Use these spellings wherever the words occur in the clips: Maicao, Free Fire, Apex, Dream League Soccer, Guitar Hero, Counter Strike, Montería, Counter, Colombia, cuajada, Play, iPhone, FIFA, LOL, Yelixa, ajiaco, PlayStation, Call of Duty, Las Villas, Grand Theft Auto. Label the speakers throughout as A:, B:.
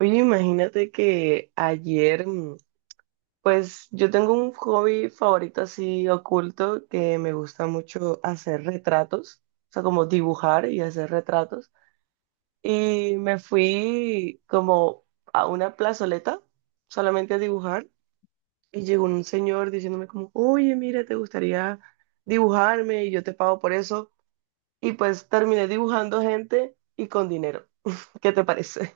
A: Oye, imagínate que ayer, pues yo tengo un hobby favorito así oculto que me gusta mucho hacer retratos, o sea, como dibujar y hacer retratos. Y me fui como a una plazoleta solamente a dibujar y llegó un señor diciéndome como, oye, mira, ¿te gustaría dibujarme y yo te pago por eso? Y pues terminé dibujando gente y con dinero. ¿Qué te parece?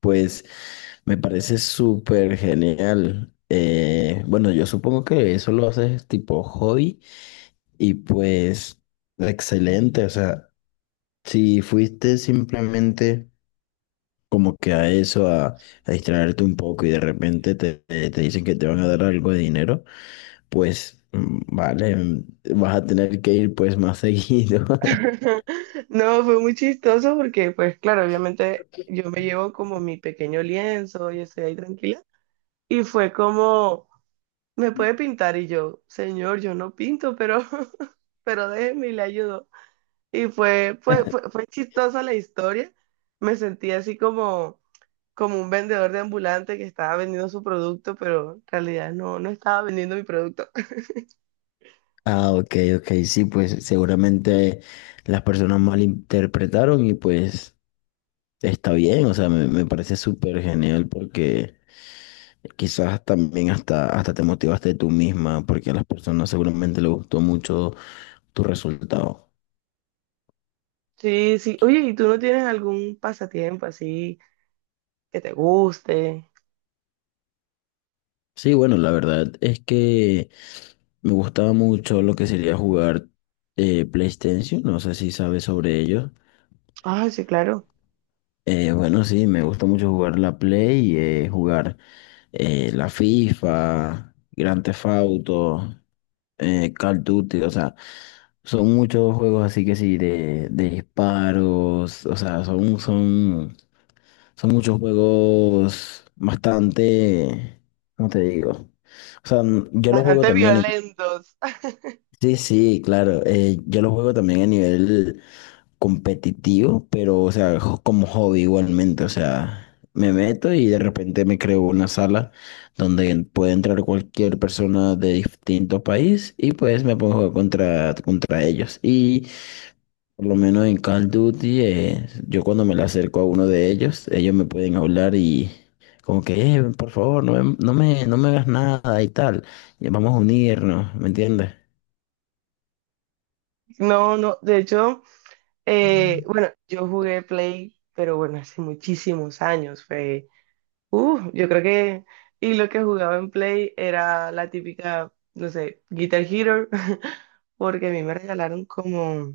B: Pues me parece súper genial. Bueno, yo supongo que eso lo haces tipo hobby y pues excelente. O sea, si fuiste simplemente como que a eso, a distraerte un poco y de repente te dicen que te van a dar algo de dinero, pues vale, vas a tener que ir pues más seguido.
A: No, fue muy chistoso porque, pues claro, obviamente yo me llevo como mi pequeño lienzo y estoy ahí tranquila. Y fue como, me puede pintar y yo, señor, yo no pinto, pero, pero déjeme y le ayudo. Y fue chistosa la historia. Me sentí así como un vendedor de ambulante que estaba vendiendo su producto, pero en realidad no, no estaba vendiendo mi producto.
B: Ah, ok, ok, sí, pues seguramente las personas malinterpretaron y pues está bien. O sea, me parece súper genial porque quizás también hasta te motivaste tú misma porque a las personas seguramente les gustó mucho tu resultado.
A: Sí, sí. Oye, ¿y tú no tienes algún pasatiempo así que te guste?
B: Sí, bueno, la verdad es que me gustaba mucho lo que sería jugar PlayStation, no sé si sabes sobre ello.
A: Ah, sí, claro.
B: Bueno, sí, me gusta mucho jugar la Play, jugar la FIFA, Grand Theft Auto, Call of Duty. O sea, son muchos juegos así que sí, de disparos. O sea, son muchos juegos bastante, ¿cómo te digo? O sea, yo los juego
A: Bastante
B: también a nivel,
A: violentos.
B: sí, sí, claro, yo los juego también a nivel competitivo, pero, o sea, como hobby igualmente. O sea, me meto y de repente me creo una sala donde puede entrar cualquier persona de distinto país y pues me pongo a jugar contra ellos. Y por lo menos en Call of Duty, yo cuando me le acerco a uno de ellos, ellos me pueden hablar y... Como que: por favor, no me hagas nada y tal. Vamos a unirnos, ¿me entiendes?"
A: No, no, de hecho, bueno, yo jugué Play, pero bueno, hace muchísimos años, fue, yo creo que, y lo que jugaba en Play era la típica, no sé, Guitar Hero, porque a mí me regalaron como,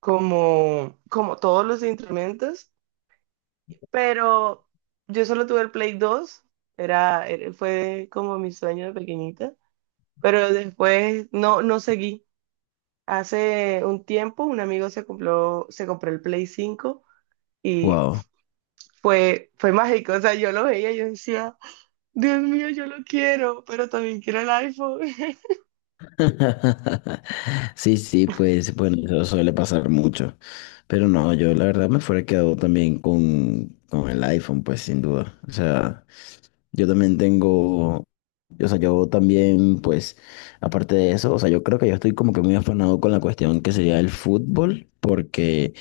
A: como, como todos los instrumentos, pero yo solo tuve el Play 2 fue como mi sueño de pequeñita, pero después no, no seguí. Hace un tiempo un amigo se compró el Play 5 y
B: Wow.
A: fue mágico. O sea, yo lo veía y yo decía, Dios mío, yo lo quiero, pero también quiero el iPhone.
B: Sí, sí, pues bueno, eso suele pasar mucho. Pero no, yo la verdad me fuera quedado también con el iPhone, pues sin duda. O sea, yo también tengo, o sea, yo también, pues, aparte de eso, o sea, yo creo que yo estoy como que muy afanado con la cuestión que sería el fútbol, porque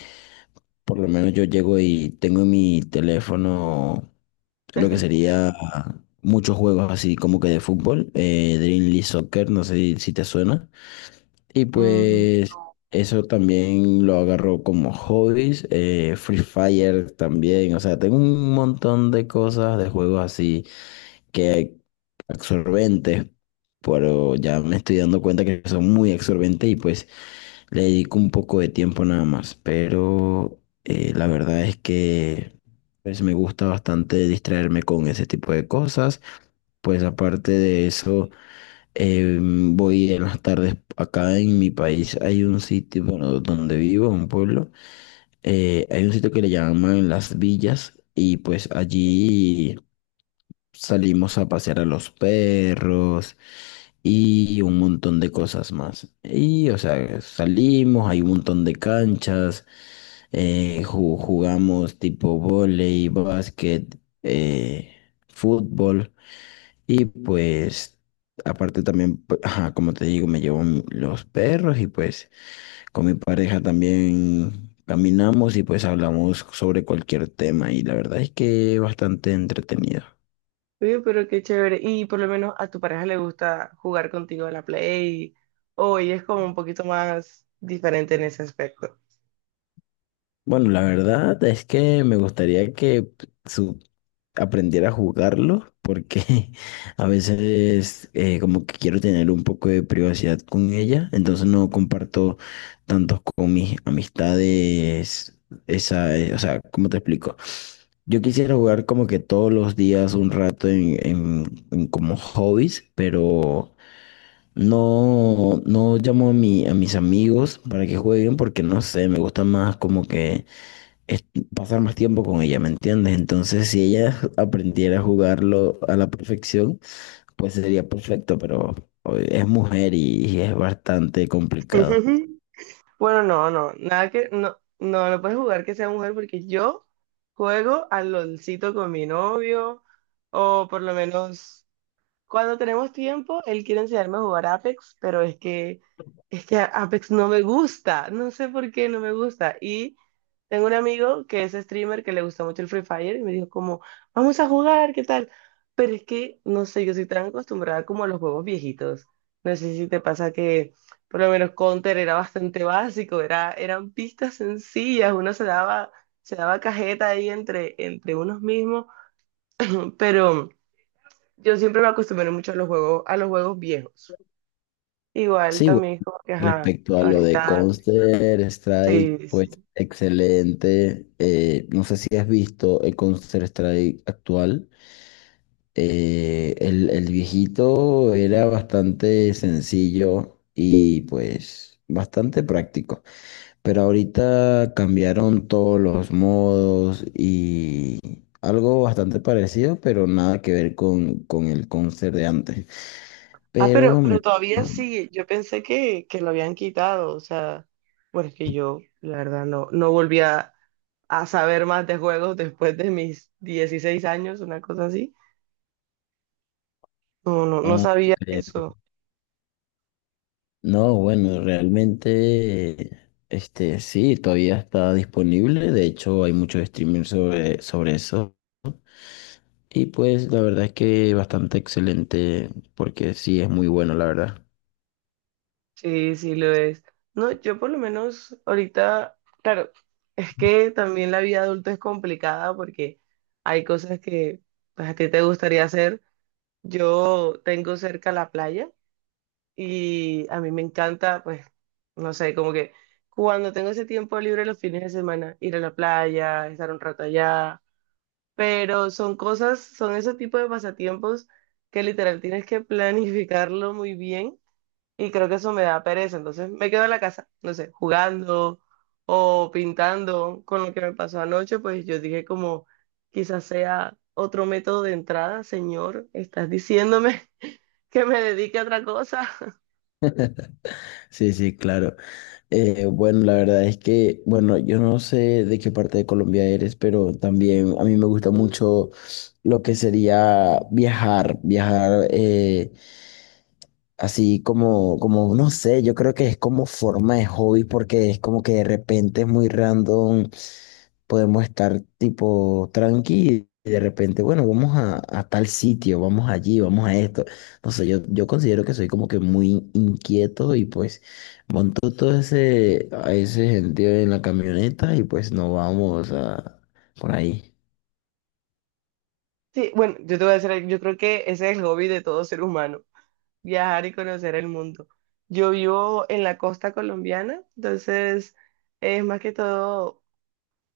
B: por lo menos yo llego y tengo en mi teléfono lo que sería muchos juegos así como que de fútbol, Dream League Soccer, no sé si te suena. Y
A: Mm,
B: pues eso también lo agarro como hobbies. Free Fire también. O sea, tengo un montón de cosas, de juegos así que absorbentes, pero ya me estoy dando cuenta que son muy absorbentes y pues le dedico un poco de tiempo nada más. Pero la verdad es que pues me gusta bastante distraerme con ese tipo de cosas. Pues aparte de eso... voy en las tardes acá en mi país. Hay un sitio, bueno, donde vivo, un pueblo. Hay un sitio que le llaman Las Villas y pues allí salimos a pasear a los perros y un montón de cosas más. Y, o sea, salimos, hay un montón de canchas, jugamos tipo vóley, básquet, eh, fútbol. Y pues, aparte también, ajá, como te digo, me llevo los perros y pues con mi pareja también caminamos y pues hablamos sobre cualquier tema y la verdad es que bastante entretenido.
A: Oye, pero qué chévere. Y por lo menos a tu pareja le gusta jugar contigo a la Play o ella es como un poquito más diferente en ese aspecto.
B: Bueno, la verdad es que me gustaría que su- aprendiera a jugarlo porque a veces como que quiero tener un poco de privacidad con ella, entonces no comparto tantos con mis amistades, esa, o sea, ¿cómo te explico? Yo quisiera jugar como que todos los días un rato en como hobbies, pero no llamo a mis amigos para que jueguen porque no sé, me gusta más como que es pasar más tiempo con ella, ¿me entiendes? Entonces, si ella aprendiera a jugarlo a la perfección, pues sería perfecto, pero oye, es mujer y es bastante complicado.
A: Bueno, no, no, nada que, no, no, no puedes jugar que sea mujer porque yo juego al LOLcito con mi novio, o por lo menos cuando tenemos tiempo, él quiere enseñarme a jugar Apex, pero es que Apex no me gusta, no sé por qué no me gusta. Y tengo un amigo que es streamer que le gusta mucho el Free Fire y me dijo como, vamos a jugar, ¿qué tal? Pero es que, no sé, yo soy tan acostumbrada como a los juegos viejitos. No sé si te pasa que por lo menos Counter era bastante básico, era, eran pistas sencillas, uno se daba cajeta ahí entre unos mismos, pero... Yo siempre me acostumbré mucho a los juegos viejos. Igual
B: Sí, bueno,
A: también es como que, ajá,
B: respecto a lo de
A: ahorita,
B: Counter Strike,
A: sí,
B: pues
A: sí.
B: excelente. No sé si has visto el Counter Strike actual. El viejito era bastante sencillo y pues bastante práctico. Pero ahorita cambiaron todos los modos y algo bastante parecido, pero nada que ver con el concert de antes.
A: Ah, pero,
B: Pero me...
A: pero todavía
B: Ah,
A: sí, yo pensé que lo habían quitado, o sea, bueno es que yo, la verdad, no, no volví a saber más de juegos después de mis 16 años, una cosa así. No, no, no
B: ah,
A: sabía
B: ok.
A: eso.
B: No, bueno, realmente, este, sí, todavía está disponible. De hecho, hay muchos streamers sobre eso. Y pues la verdad es que bastante excelente, porque sí, es muy bueno, la verdad.
A: Sí, sí lo es. No, yo por lo menos ahorita, claro, es que también la vida adulta es complicada porque hay cosas que pues, a ti te gustaría hacer. Yo tengo cerca la playa y a mí me encanta, pues, no sé, como que cuando tengo ese tiempo libre los fines de semana, ir a la playa, estar un rato allá, pero son cosas, son ese tipo de pasatiempos que literal tienes que planificarlo muy bien y creo que eso me da pereza. Entonces me quedo en la casa, no sé, jugando o pintando con lo que me pasó anoche. Pues yo dije como, quizás sea otro método de entrada, señor. Estás diciéndome que me dedique a otra cosa.
B: Sí, sí, claro. Bueno, la verdad es que, bueno, yo no sé de qué parte de Colombia eres, pero también a mí me gusta mucho lo que sería viajar. Así como, como, no sé, yo creo que es como forma de hobby porque es como que de repente es muy random, podemos estar tipo tranqui y de repente, bueno, a tal sitio, vamos allí, vamos a esto. No sé, yo considero que soy como que muy inquieto y pues monto todo a ese sentido en la camioneta y pues nos vamos a, por ahí.
A: Sí, bueno, yo te voy a decir, algo, yo creo que ese es el hobby de todo ser humano, viajar y conocer el mundo. Yo vivo en la costa colombiana, entonces es más que todo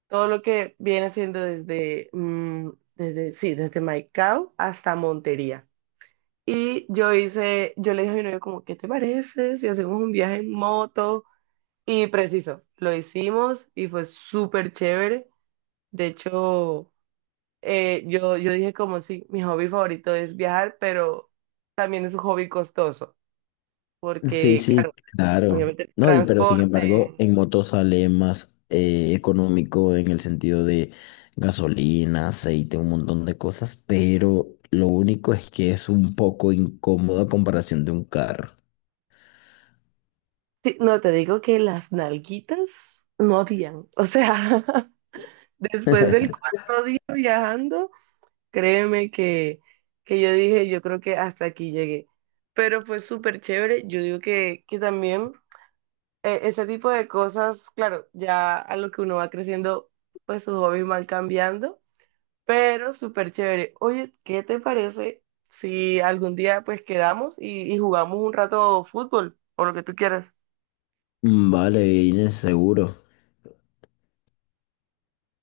A: Todo lo que viene siendo sí, desde Maicao hasta Montería. Y yo hice, yo le dije a mi novio como, ¿qué te parece si hacemos un viaje en moto? Y preciso, lo hicimos y fue súper chévere. De hecho, yo dije como, sí, mi hobby favorito es viajar, pero también es un hobby costoso,
B: Sí,
A: porque claro,
B: sí, claro.
A: obviamente
B: No, y pero sin embargo,
A: transporte.
B: en moto sale más económico en el sentido de gasolina, aceite, un montón de cosas, pero lo único es que es un poco incómodo a comparación de un carro.
A: Sí, no, te digo que las nalguitas no habían, o sea... Después del cuarto día viajando, créeme que yo dije, yo creo que hasta aquí llegué. Pero fue súper chévere. Yo digo que también ese tipo de cosas, claro, ya a lo que uno va creciendo, pues sus hobbies van cambiando, pero súper chévere. Oye, ¿qué te parece si algún día pues quedamos y jugamos un rato fútbol o lo que tú quieras?
B: Mm, vale, Inés, seguro.